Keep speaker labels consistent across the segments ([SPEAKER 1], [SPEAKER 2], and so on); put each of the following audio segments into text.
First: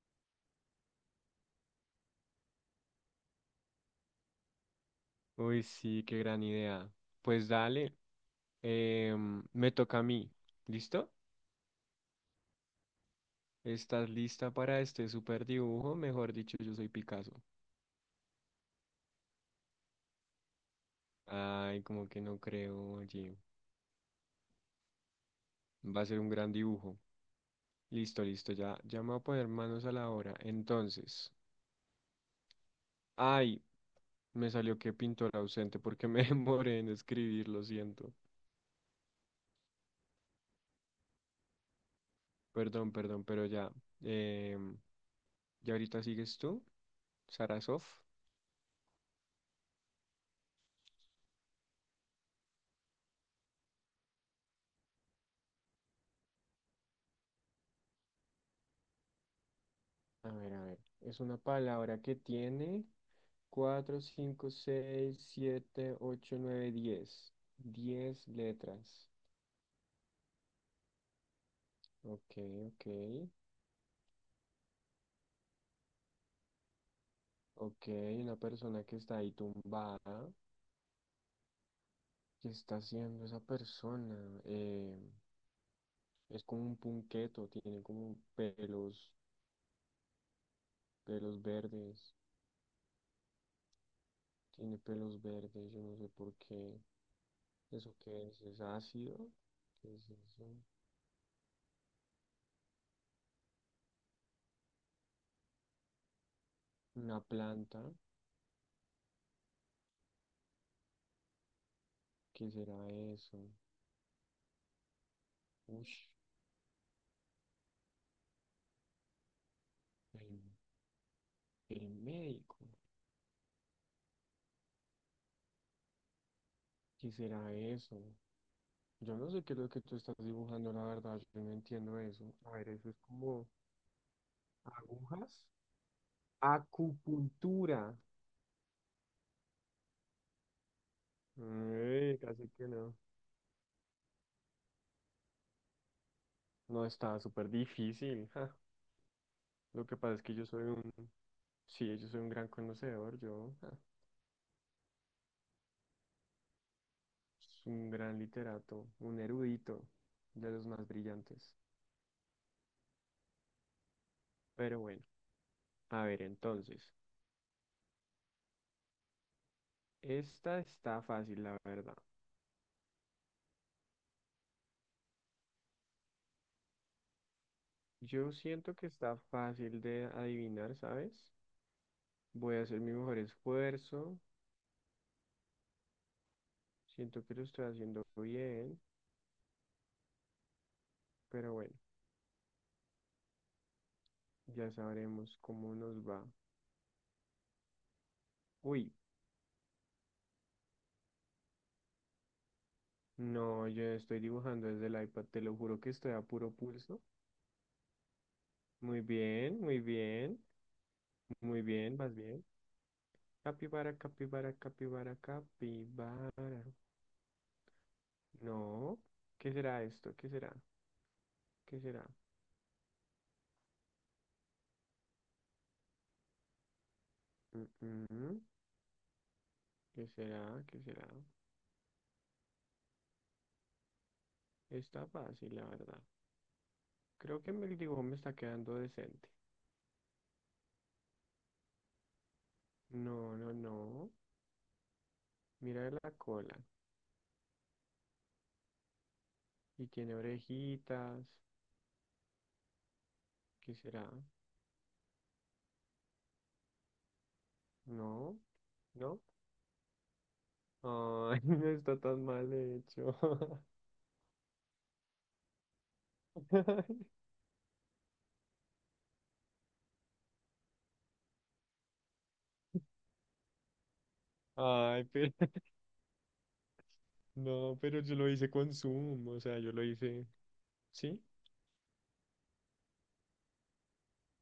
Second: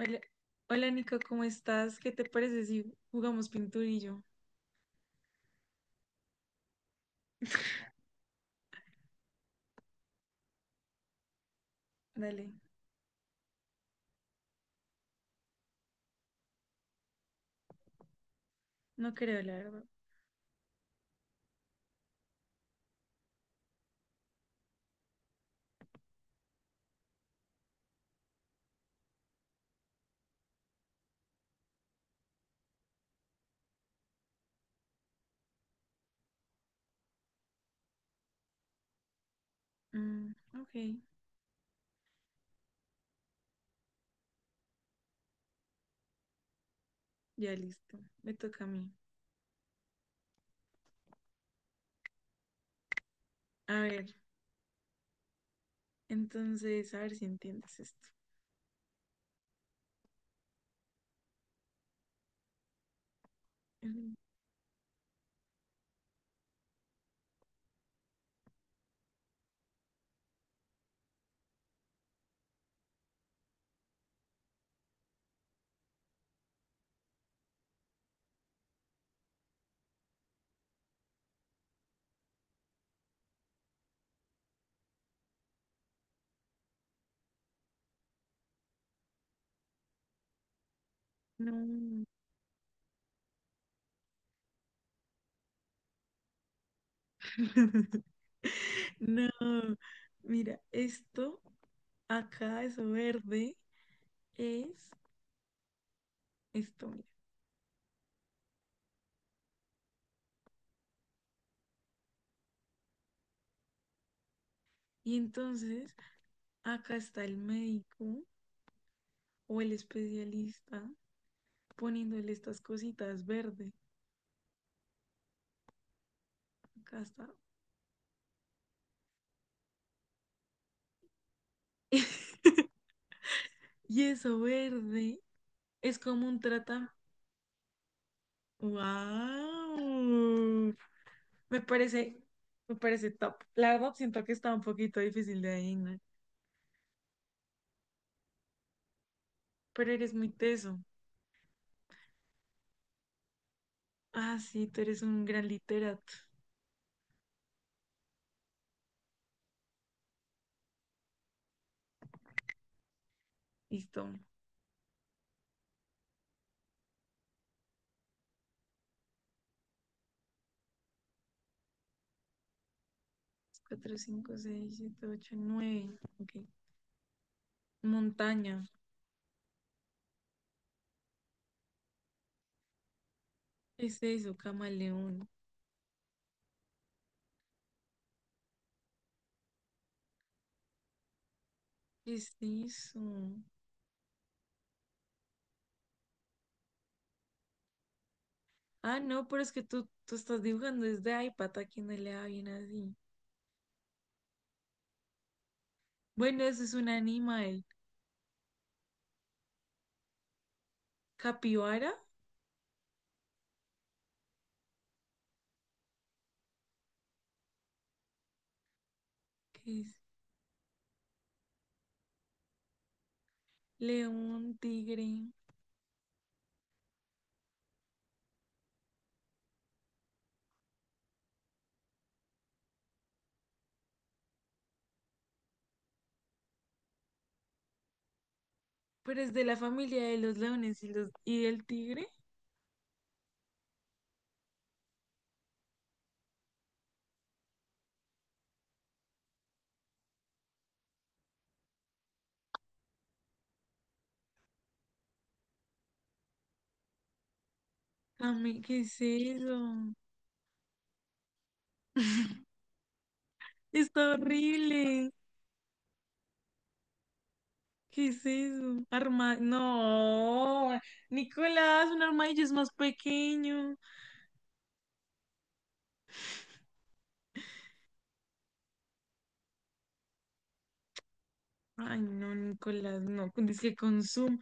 [SPEAKER 1] Hola, hola Nico, ¿cómo estás? ¿Qué te parece si jugamos pinturillo?
[SPEAKER 2] Uy, sí, qué gran idea. Pues dale, me toca a mí. ¿Listo?
[SPEAKER 1] Dale,
[SPEAKER 2] ¿Estás lista para este super dibujo? Mejor dicho, yo soy Picasso.
[SPEAKER 1] no creo, la verdad.
[SPEAKER 2] Ay, como que no creo, oye. Va a ser un gran dibujo. Listo, listo, ya, ya me voy a poner manos a la obra. Entonces, ay, me salió que pintor ausente porque me demoré en escribir, lo siento.
[SPEAKER 1] Mm, ok,
[SPEAKER 2] Perdón, perdón, pero ya. em, ¿Ya ahorita sigues tú,
[SPEAKER 1] ya
[SPEAKER 2] Sarasov?
[SPEAKER 1] listo, me toca a mí. A ver, entonces, a ver si entiendes esto.
[SPEAKER 2] A ver, a ver. Es una palabra que tiene cuatro,
[SPEAKER 1] Mm,
[SPEAKER 2] cinco, seis, siete, ocho, nueve, diez. Diez letras. Ok, ok. Ok, una persona que está ahí tumbada. ¿Qué está haciendo esa persona? Eh, es como un punqueto, tiene como pelos, pelos
[SPEAKER 1] no,
[SPEAKER 2] verdes. Tiene pelos verdes, yo no sé por qué. ¿Eso qué es? ¿Es ácido?
[SPEAKER 1] no,
[SPEAKER 2] ¿Qué es eso?
[SPEAKER 1] mira, esto acá, eso verde, es esto, mira.
[SPEAKER 2] ¿Una planta? ¿Qué será eso?
[SPEAKER 1] Y
[SPEAKER 2] Uy,
[SPEAKER 1] entonces, acá está el médico o el
[SPEAKER 2] el,
[SPEAKER 1] especialista
[SPEAKER 2] el
[SPEAKER 1] poniéndole
[SPEAKER 2] médico.
[SPEAKER 1] estas cositas verde. Acá
[SPEAKER 2] ¿Qué
[SPEAKER 1] está.
[SPEAKER 2] será eso? Yo no sé qué es lo que tú estás dibujando, la verdad, yo no entiendo eso. A ver, eso es como
[SPEAKER 1] Y eso verde
[SPEAKER 2] agujas.
[SPEAKER 1] es como un trata.
[SPEAKER 2] Acupuntura.
[SPEAKER 1] ¡Wow! Me
[SPEAKER 2] Ay,
[SPEAKER 1] parece,
[SPEAKER 2] casi que
[SPEAKER 1] me
[SPEAKER 2] no.
[SPEAKER 1] parece top. La verdad, siento que está un poquito difícil de adivinar,
[SPEAKER 2] No, está súper difícil. Ja. Lo
[SPEAKER 1] pero
[SPEAKER 2] que
[SPEAKER 1] eres
[SPEAKER 2] pasa es
[SPEAKER 1] muy
[SPEAKER 2] que
[SPEAKER 1] teso.
[SPEAKER 2] sí, yo soy un gran conocedor, yo, ja,
[SPEAKER 1] Ah, sí, tú eres un gran literato.
[SPEAKER 2] soy un gran literato, un erudito de los más brillantes.
[SPEAKER 1] Listo.
[SPEAKER 2] Pero bueno, a ver, entonces, esta está fácil, la verdad.
[SPEAKER 1] Cuatro cinco seis siete ocho nueve. Ok.
[SPEAKER 2] Yo
[SPEAKER 1] Montaña.
[SPEAKER 2] siento que está fácil de adivinar, ¿sabes? Voy a hacer mi mejor
[SPEAKER 1] ¿Qué es
[SPEAKER 2] esfuerzo.
[SPEAKER 1] eso, camaleón?
[SPEAKER 2] Siento que lo estoy haciendo bien, pero bueno,
[SPEAKER 1] ¿Qué es eso?
[SPEAKER 2] ya sabremos cómo nos va. Uy,
[SPEAKER 1] Ah, no, pero es que tú estás dibujando desde iPad, a quien no le da bien así.
[SPEAKER 2] no, yo estoy dibujando desde el iPad, te lo juro que estoy a
[SPEAKER 1] Bueno,
[SPEAKER 2] puro
[SPEAKER 1] eso es un
[SPEAKER 2] pulso.
[SPEAKER 1] animal.
[SPEAKER 2] Muy bien, muy bien, muy
[SPEAKER 1] Capibara,
[SPEAKER 2] bien, vas bien. Capibara, capibara, capibara, capibara. No, ¿qué
[SPEAKER 1] que
[SPEAKER 2] será
[SPEAKER 1] es
[SPEAKER 2] esto? ¿Qué será? ¿Qué será?
[SPEAKER 1] león, tigre,
[SPEAKER 2] Mm, mm, ¿Qué será? ¿Qué será? Está fácil, la verdad. Creo que el dibujo me está quedando
[SPEAKER 1] pero
[SPEAKER 2] decente.
[SPEAKER 1] es de la familia de los leones y del tigre.
[SPEAKER 2] No, no, no. Mira la cola. Y tiene orejitas. ¿Qué será? No,
[SPEAKER 1] ¿Qué es
[SPEAKER 2] no.
[SPEAKER 1] eso?
[SPEAKER 2] Ay, no está tan mal hecho.
[SPEAKER 1] Está horrible. ¿Qué es eso? No, Nicolás, un armadillo es más pequeño.
[SPEAKER 2] Ay, pero no, pero yo lo hice con Zoom, o sea, yo lo hice, ¿sí?
[SPEAKER 1] Ay, no, Nicolás, no. Dice que con Zoom.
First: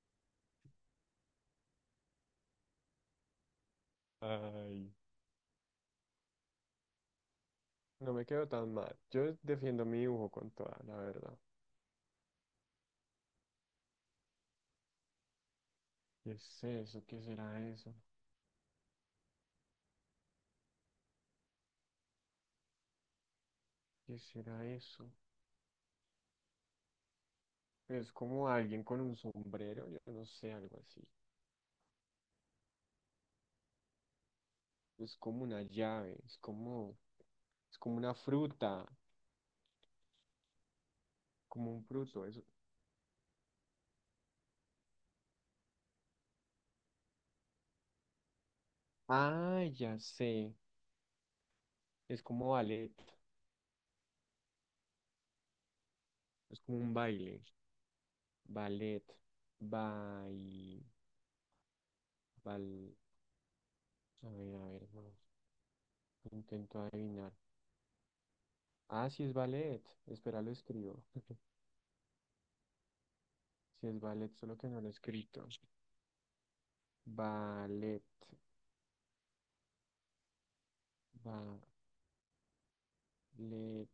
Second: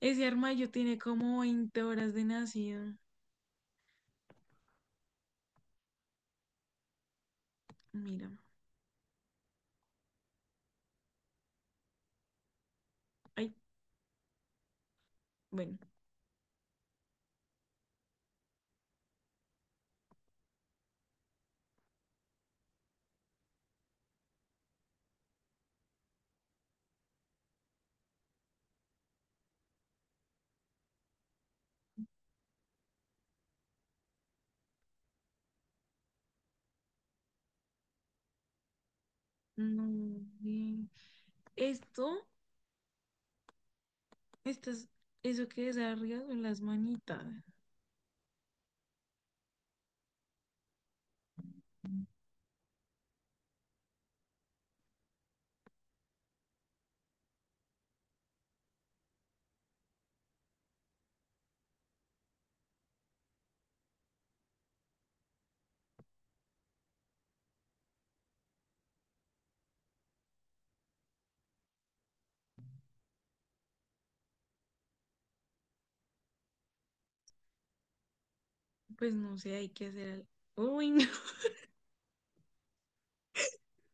[SPEAKER 1] Ese armadillo tiene como 20 horas de nacido.
[SPEAKER 2] Ay, no me
[SPEAKER 1] Mira.
[SPEAKER 2] quedo tan mal. Yo defiendo mi dibujo con toda, la verdad.
[SPEAKER 1] Ay, bueno.
[SPEAKER 2] ¿Qué es eso? ¿Qué será eso? ¿Qué será eso? Es como alguien con un sombrero, yo no sé, algo así. Es como una llave. Es como una fruta,
[SPEAKER 1] No. eh,
[SPEAKER 2] como un
[SPEAKER 1] Esto
[SPEAKER 2] fruto, eso.
[SPEAKER 1] Estas, eso que desarrollas son las manitas.
[SPEAKER 2] Ah, ya sé. Es como ballet. Es como un baile. Ballet. Bai. Bal. A ver, no. Intento adivinar. Ah, sí es ballet. Espera, lo escribo. Sí es ballet, solo que no lo he escrito. Ballet.
[SPEAKER 1] Pues no sé, hay que hacer algo. Uy, no.
[SPEAKER 2] Ballet.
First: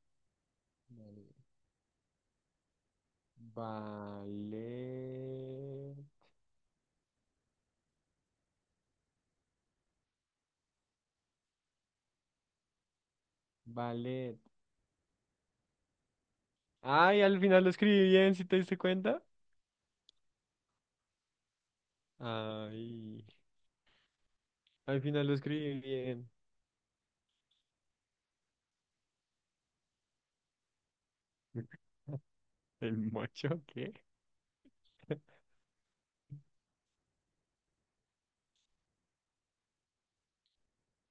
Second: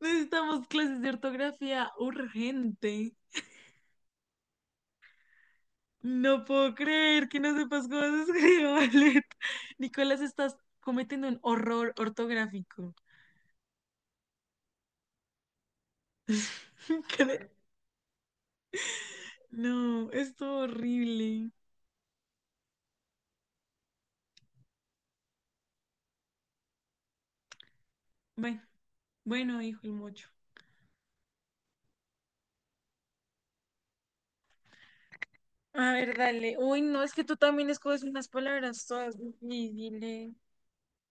[SPEAKER 1] Necesitamos clases de
[SPEAKER 2] Ballet.
[SPEAKER 1] ortografía urgente.
[SPEAKER 2] Ballet.
[SPEAKER 1] No puedo creer que no sepas cómo se escribe ballet. Nicolás, estás cometiendo un horror ortográfico.
[SPEAKER 2] Ballet. Ay, ¿al
[SPEAKER 1] Cre-
[SPEAKER 2] final lo escribí bien, si te diste cuenta?
[SPEAKER 1] No, es todo horrible.
[SPEAKER 2] Ay. Al final lo escribí bien.
[SPEAKER 1] Bueno, bueno, dijo el mocho.
[SPEAKER 2] ¿El mocho qué?
[SPEAKER 1] A ver, dale. Uy, no, es que tú también escoges unas palabras todas difíciles.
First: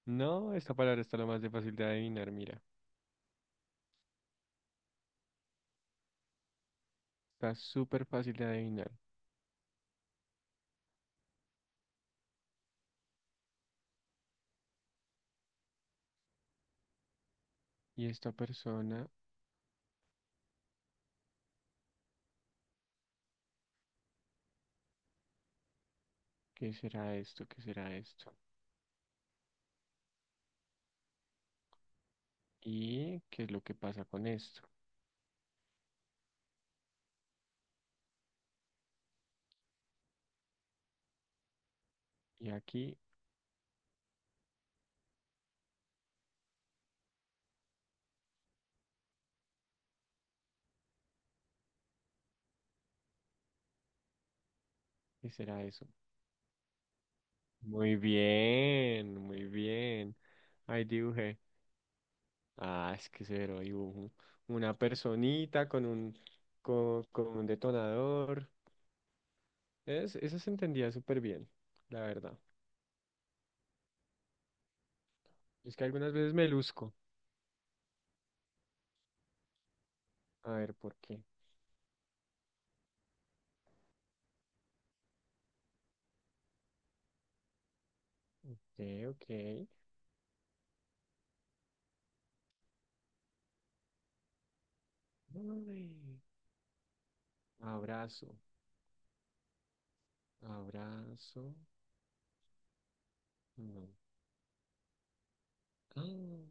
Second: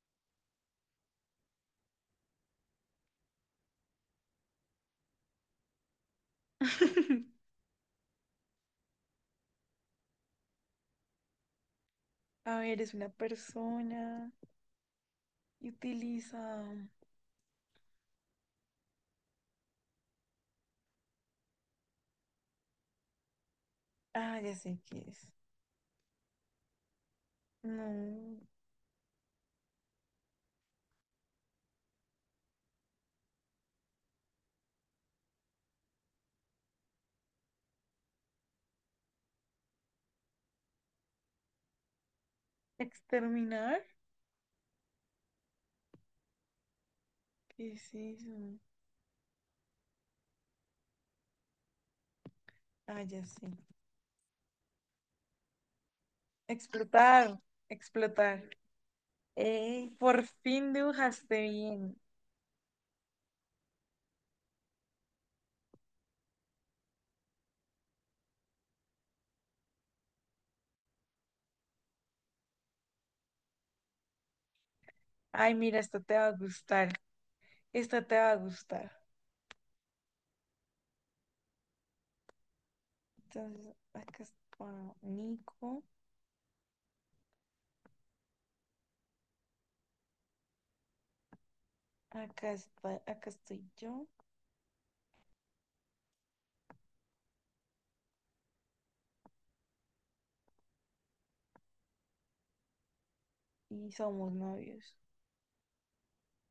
[SPEAKER 2] No, esta palabra está lo más de fácil de adivinar, mira. Está súper fácil de adivinar.
[SPEAKER 1] A ver, es una persona. Y utiliza.
[SPEAKER 2] ¿Y esta persona?
[SPEAKER 1] Ah, ya sé qué es.
[SPEAKER 2] ¿Qué será esto? ¿Qué será esto?
[SPEAKER 1] No.
[SPEAKER 2] ¿Y qué es lo que pasa con esto? ¿Y aquí?
[SPEAKER 1] ¿Exterminar? ¿Qué es eso? Ah, ya sé.
[SPEAKER 2] ¿Qué será eso?
[SPEAKER 1] Explotar.
[SPEAKER 2] Muy
[SPEAKER 1] Explotar.
[SPEAKER 2] bien, muy
[SPEAKER 1] Ey,
[SPEAKER 2] bien.
[SPEAKER 1] por fin
[SPEAKER 2] Ahí
[SPEAKER 1] dibujaste
[SPEAKER 2] dibujé.
[SPEAKER 1] bien.
[SPEAKER 2] Ah, es que cero dibujo. Una personita con un detonador. Esa se entendía súper bien, la verdad.
[SPEAKER 1] Ay,
[SPEAKER 2] Es
[SPEAKER 1] mira,
[SPEAKER 2] que
[SPEAKER 1] esta
[SPEAKER 2] algunas
[SPEAKER 1] te va a
[SPEAKER 2] veces me
[SPEAKER 1] gustar.
[SPEAKER 2] luzco.
[SPEAKER 1] Esta te va a gustar.
[SPEAKER 2] A ver, ¿por qué?
[SPEAKER 1] Entonces, acá está Nico.
[SPEAKER 2] Ok, ok.
[SPEAKER 1] Acá está, acá estoy yo.
[SPEAKER 2] Ay, abrazo, abrazo. No.
[SPEAKER 1] Y somos novios.
[SPEAKER 2] Ah,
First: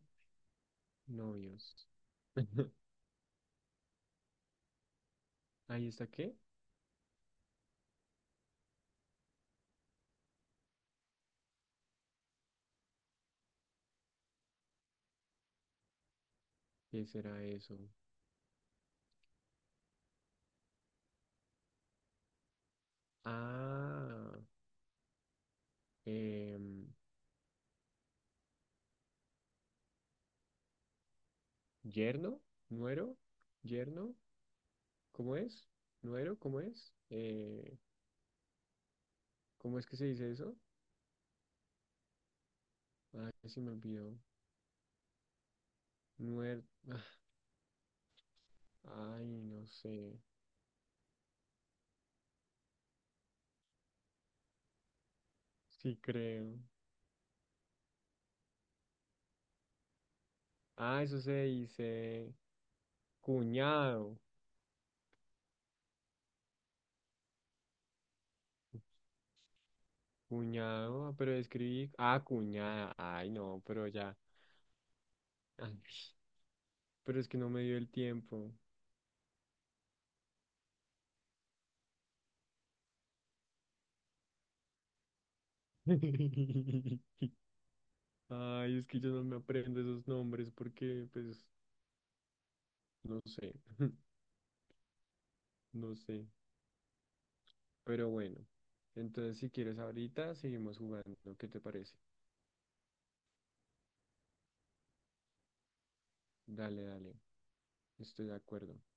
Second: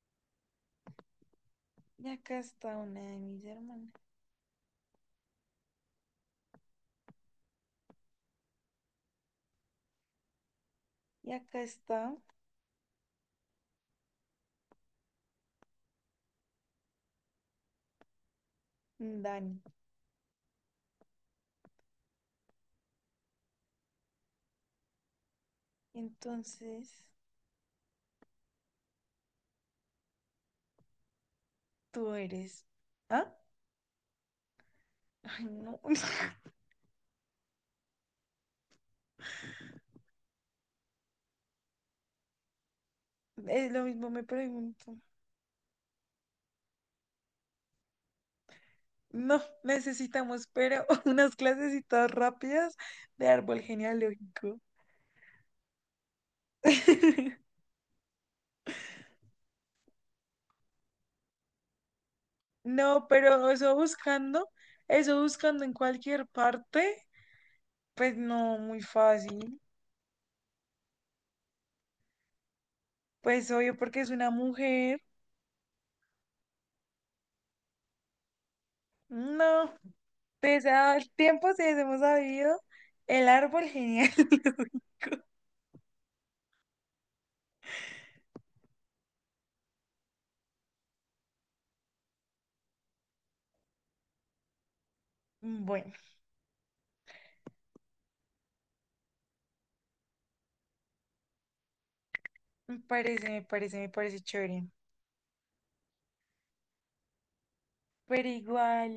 [SPEAKER 2] novios.
[SPEAKER 1] Y acá está una de mis hermanas.
[SPEAKER 2] ¿Ahí está qué?
[SPEAKER 1] Y acá está
[SPEAKER 2] ¿Qué será eso?
[SPEAKER 1] Dani.
[SPEAKER 2] Ah, em,
[SPEAKER 1] Entonces. Tú
[SPEAKER 2] yerno,
[SPEAKER 1] eres.
[SPEAKER 2] nuero,
[SPEAKER 1] ¿Ah?
[SPEAKER 2] yerno. ¿Cómo
[SPEAKER 1] Ay,
[SPEAKER 2] es?
[SPEAKER 1] no.
[SPEAKER 2] ¿Nuero? ¿Cómo es? ¿Cómo es que se dice eso? Ay, se me
[SPEAKER 1] Es lo mismo,
[SPEAKER 2] olvidó.
[SPEAKER 1] me pregunto.
[SPEAKER 2] Nuer... Ay,
[SPEAKER 1] No,
[SPEAKER 2] no sé.
[SPEAKER 1] necesitamos, pero unas clasecitas rápidas de árbol genealógico.
[SPEAKER 2] Sí creo. Ah, eso se dice
[SPEAKER 1] No, pero eso
[SPEAKER 2] cuñado,
[SPEAKER 1] buscando, eso buscando en cualquier parte, pues no, muy fácil.
[SPEAKER 2] cuñado, ah, pero escribí, ah, cuñada, ay
[SPEAKER 1] Pues
[SPEAKER 2] no,
[SPEAKER 1] obvio,
[SPEAKER 2] pero
[SPEAKER 1] porque es
[SPEAKER 2] ya,
[SPEAKER 1] una mujer.
[SPEAKER 2] ay, pero es que no me dio el tiempo.
[SPEAKER 1] No, pese al tiempo, si hemos sabido, el árbol genial.
[SPEAKER 2] Ay, es que yo no me aprendo esos nombres porque, pues, no sé,
[SPEAKER 1] Bueno,
[SPEAKER 2] no sé, pero bueno, entonces si quieres ahorita seguimos jugando, ¿qué te parece?
[SPEAKER 1] me parece chévere.
[SPEAKER 2] Dale, dale,
[SPEAKER 1] Pero
[SPEAKER 2] estoy de acuerdo.
[SPEAKER 1] igual.